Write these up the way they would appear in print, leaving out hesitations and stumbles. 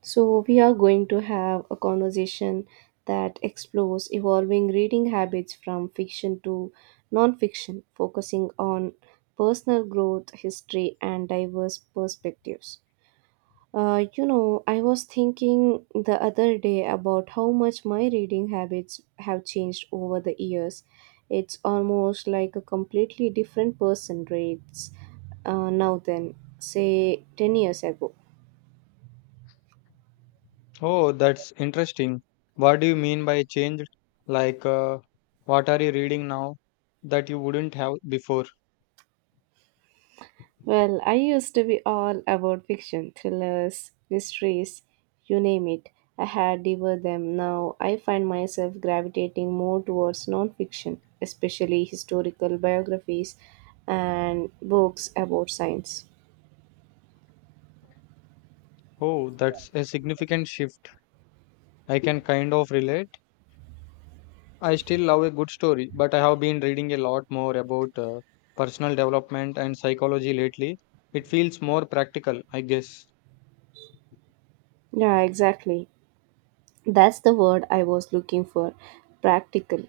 So, we are going to have a conversation that explores evolving reading habits from fiction to nonfiction, focusing on personal growth, history, and diverse perspectives. I was thinking the other day about how much my reading habits have changed over the years. It's almost like a completely different person reads now than, say, 10 years ago. Oh, that's interesting. What do you mean by changed? Like, what are you reading now that you wouldn't have before? Well, I used to be all about fiction, thrillers, mysteries, you name it. I had devoured them. Now I find myself gravitating more towards non-fiction, especially historical biographies and books about science. Oh, that's a significant shift. I can kind of relate. I still love a good story, but I have been reading a lot more about personal development and psychology lately. It feels more practical, I guess. Yeah, exactly. That's the word I was looking for. Practical.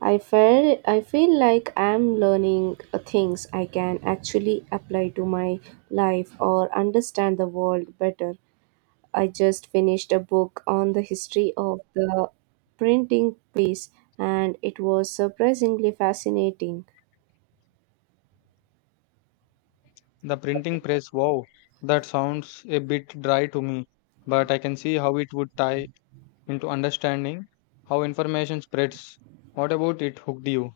I feel like I'm learning things I can actually apply to my life or understand the world better. I just finished a book on the history of the printing press, and it was surprisingly fascinating. The printing press, wow, that sounds a bit dry to me, but I can see how it would tie into understanding how information spreads. What about it hooked you?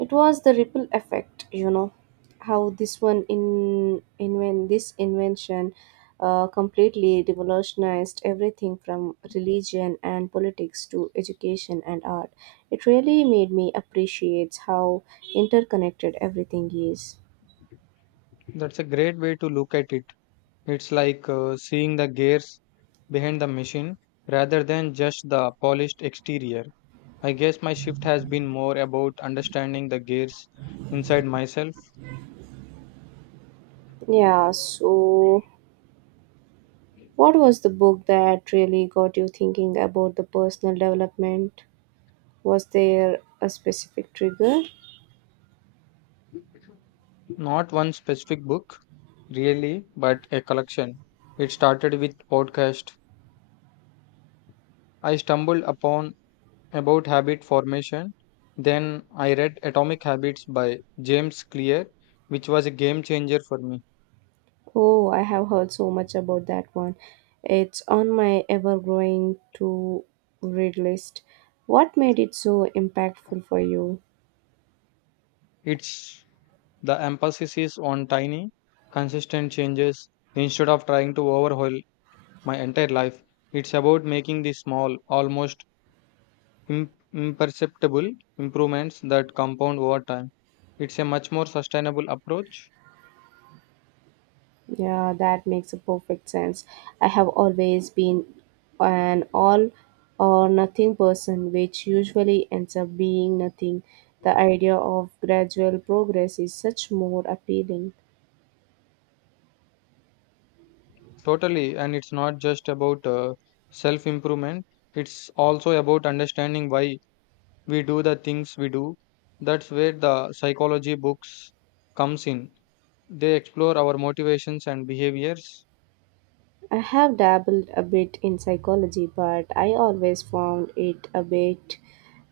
It was the ripple effect, you know, how this invention completely revolutionized everything from religion and politics to education and art. It really made me appreciate how interconnected everything is. That's a great way to look at it. It's like seeing the gears behind the machine rather than just the polished exterior. I guess my shift has been more about understanding the gears inside myself, Yeah, so what was the book that really got you thinking about the personal development? Was there a specific trigger? not one specific book, really, but a collection. It started with podcast I stumbled upon about habit formation. Then I read Atomic Habits by James Clear, which was a game changer for me. Oh, I have heard so much about that one. It's on my ever growing to read list. What made it so impactful for you? It's the emphasis is on tiny, consistent changes instead of trying to overhaul my entire life. It's about making the small, almost imperceptible improvements that compound over time. It's a much more sustainable approach. Yeah, that makes a perfect sense. I have always been an all or nothing person, which usually ends up being nothing. The idea of gradual progress is such more appealing. Totally, and it's not just about self improvement, it's also about understanding why we do the things we do. That's where the psychology books comes in. They explore our motivations and behaviors. I have dabbled a bit in psychology, but I always found it a bit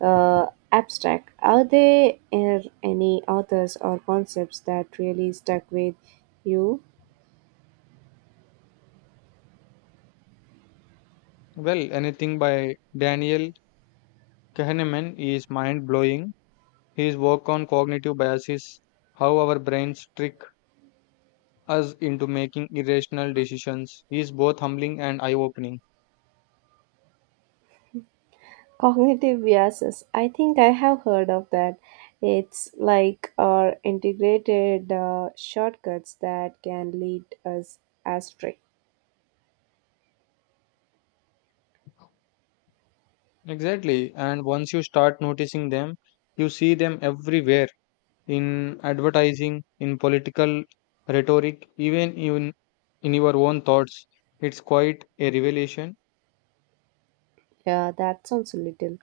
abstract. Are there any authors or concepts that really stuck with you? Well, anything by Daniel Kahneman is mind blowing. His work on cognitive biases, how our brains trick us into making irrational decisions, is both humbling and eye opening. Cognitive biases. I think I have heard of that. It's like our integrated shortcuts that can lead us astray. Exactly, and once you start noticing them, you see them everywhere in advertising, in political rhetoric, even in your own thoughts. It's quite a revelation. Yeah, that sounds a little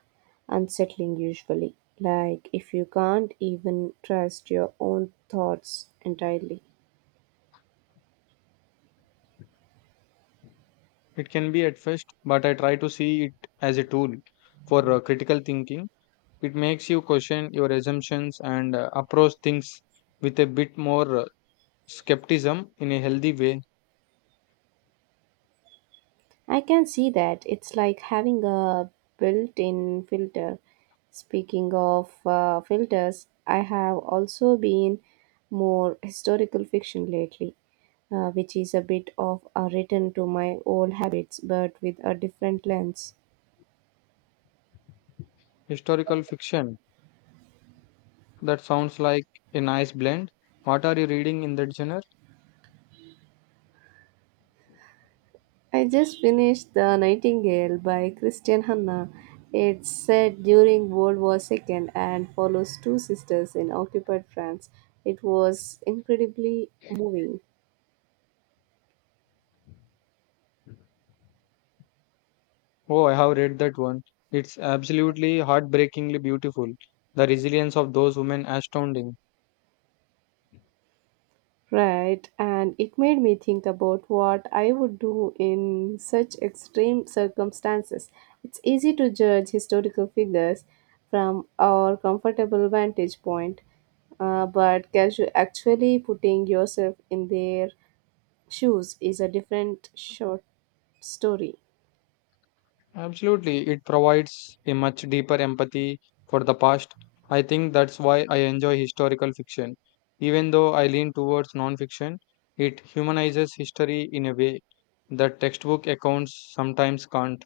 unsettling usually. Like if you can't even trust your own thoughts entirely. It can be at first, but I try to see it as a tool for critical thinking. It makes you question your assumptions and approach things with a bit more skepticism in a healthy way. I can see that. It's like having a built in filter. Speaking of filters, I have also been more historical fiction lately, which is a bit of a return to my old habits but with a different lens. Historical fiction, that sounds like a nice blend. What are you reading in that genre? I just finished The Nightingale by Christian Hanna. It's set during World War II and follows two sisters in occupied France. It was incredibly moving. Oh, I have read that one. It's absolutely heartbreakingly beautiful. The resilience of those women astounding. Right, and it made me think about what I would do in such extreme circumstances. It's easy to judge historical figures from our comfortable vantage point, but actually putting yourself in their shoes is a different short story. Absolutely, it provides a much deeper empathy for the past. I think that's why I enjoy historical fiction. Even though I lean towards non-fiction, it humanizes history in a way that textbook accounts sometimes can't.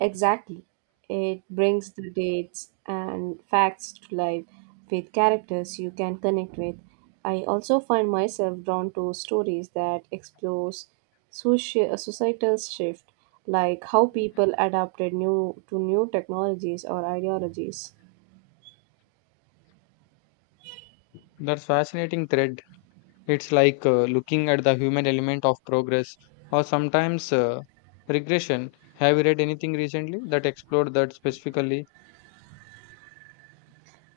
Exactly. It brings the dates and facts to life with characters you can connect with. I also find myself drawn to stories that explores societal shift, like how people adapted new technologies or ideologies. That's fascinating thread. It's like looking at the human element of progress or sometimes regression. Have you read anything recently that explored that specifically?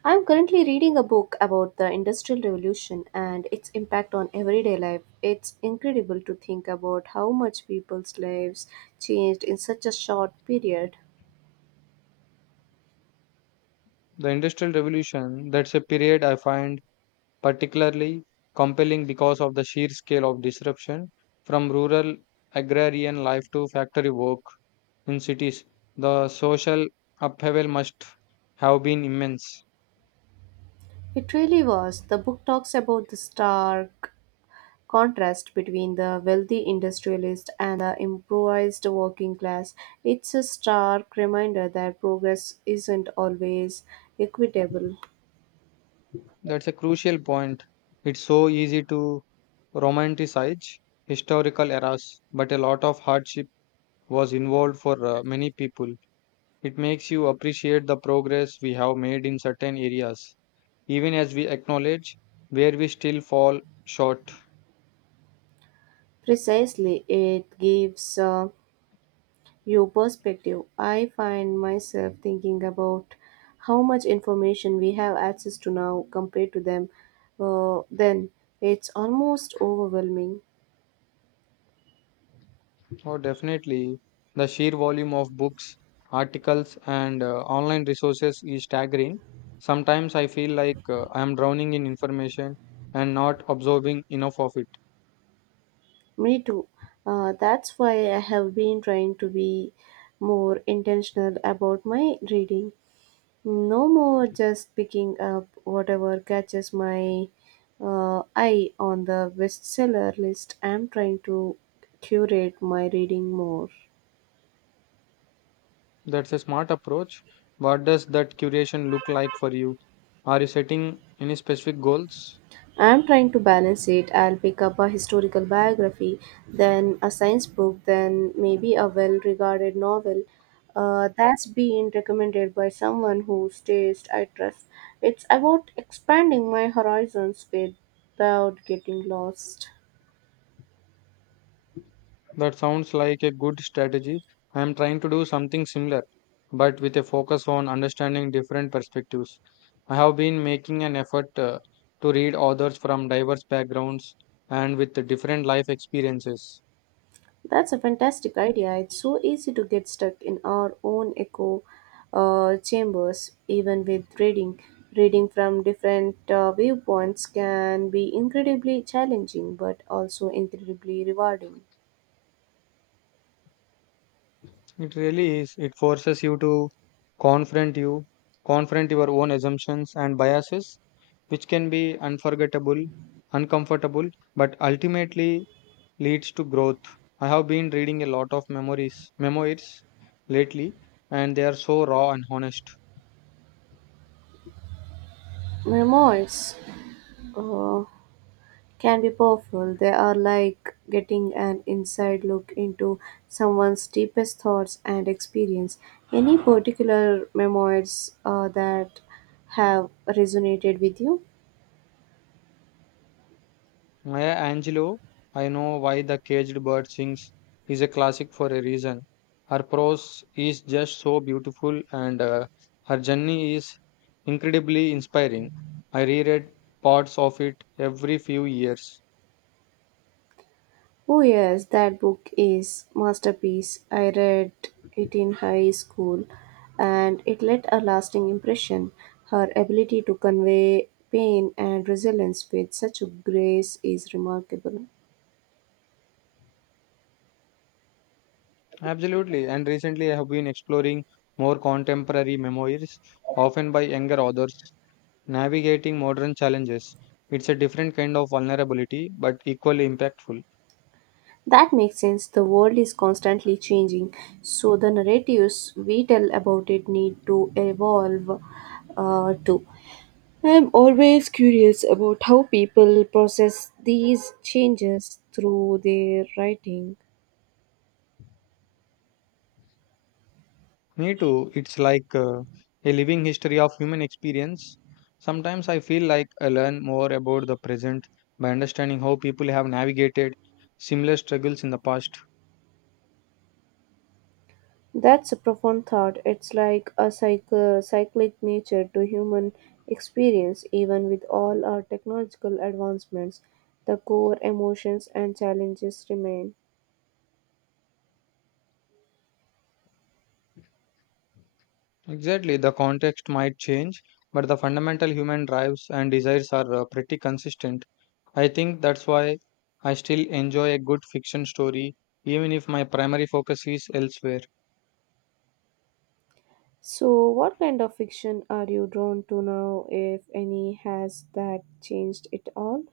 I'm currently reading a book about the Industrial Revolution and its impact on everyday life. It's incredible to think about how much people's lives changed in such a short period. The Industrial Revolution, that's a period I find particularly compelling because of the sheer scale of disruption from rural agrarian life to factory work in cities. The social upheaval must have been immense. It really was. The book talks about the stark contrast between the wealthy industrialist and the improvised working class. It's a stark reminder that progress isn't always equitable. That's a crucial point. It's so easy to romanticize historical eras, but a lot of hardship was involved for many people. It makes you appreciate the progress we have made in certain areas, even as we acknowledge where we still fall short. Precisely, it gives you perspective. I find myself thinking about how much information we have access to now compared to them then. It's almost overwhelming. Oh, definitely. The sheer volume of books, articles, and online resources is staggering. Sometimes I feel like I am drowning in information and not absorbing enough of it. Me too. That's why I have been trying to be more intentional about my reading. No more just picking up whatever catches my eye on the bestseller list. I'm trying to curate my reading more. That's a smart approach. What does that curation look like for you? Are you setting any specific goals? I'm trying to balance it. I'll pick up a historical biography, then a science book, then maybe a well regarded novel that's been recommended by someone whose taste I trust. It's about expanding my horizons without getting lost. That sounds like a good strategy. I am trying to do something similar, but with a focus on understanding different perspectives. I have been making an effort to read authors from diverse backgrounds and with different life experiences. That's a fantastic idea. It's so easy to get stuck in our own echo chambers, even with reading. Reading from different viewpoints can be incredibly challenging but also incredibly rewarding. It really is. It forces you to confront you, confront your own assumptions and biases, which can be unforgettable, uncomfortable, but ultimately leads to growth. I have been reading a lot of memoirs lately, and they are so raw and honest. Memoirs uh, can be powerful. They are like getting an inside look into someone's deepest thoughts and experience. Any particular memoirs that have resonated with you? Maya Angelou, I know why the caged bird sings, is a classic for a reason. Her prose is just so beautiful and her journey is incredibly inspiring. I reread parts of it every few years. Oh yes, that book is masterpiece. I read it in high school and it left a lasting impression. Her ability to convey pain and resilience with such a grace is remarkable. Absolutely, and recently I have been exploring more contemporary memoirs, often by younger authors, navigating modern challenges. It's a different kind of vulnerability, but equally impactful. That makes sense. The world is constantly changing, so the narratives we tell about it need to evolve too. I'm always curious about how people process these changes through their writing. Me too. It's like a living history of human experience. Sometimes I feel like I learn more about the present by understanding how people have navigated similar struggles in the past. That's a profound thought. It's like a cycle, cyclic nature to human experience, even with all our technological advancements, the core emotions and challenges remain. Exactly, the context might change, but the fundamental human drives and desires are pretty consistent. I think that's why I still enjoy a good fiction story, even if my primary focus is elsewhere. So, what kind of fiction are you drawn to now, if any? Has that changed at all?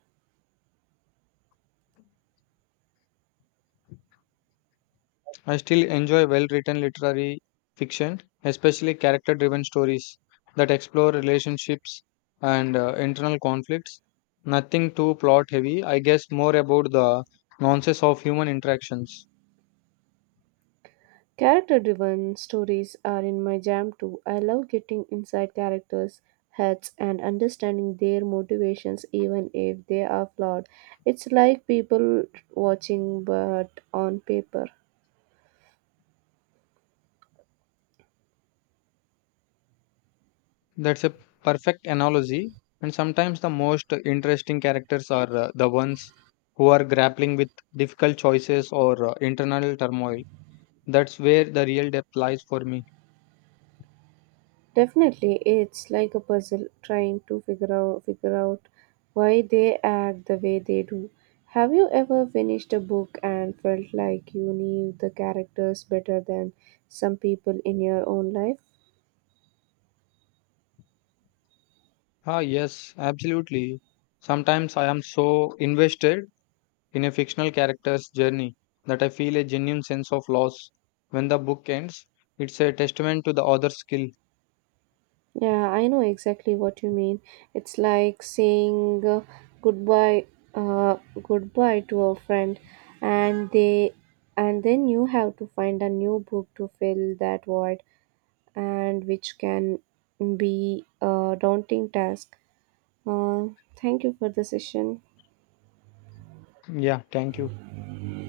I still enjoy well written literary fiction, especially character driven stories that explore relationships and internal conflicts. Nothing too plot heavy, I guess more about the nuances of human interactions. Character driven stories are in my jam too. I love getting inside characters' heads and understanding their motivations, even if they are flawed. It's like people watching, but on paper. That's a perfect analogy, and sometimes the most interesting characters are the ones who are grappling with difficult choices or internal turmoil. That's where the real depth lies for me. Definitely, it's like a puzzle trying to figure out why they act the way they do. Have you ever finished a book and felt like you knew the characters better than some people in your own life? Ah, yes, absolutely. Sometimes I am so invested in a fictional character's journey that I feel a genuine sense of loss when the book ends. It's a testament to the author's skill. Yeah, I know exactly what you mean. It's like saying goodbye, uh, goodbye to a friend, and they, and then you have to find a new book to fill that void, and which can be a daunting task. Uh, Thank you for the session. Yeah, thank you.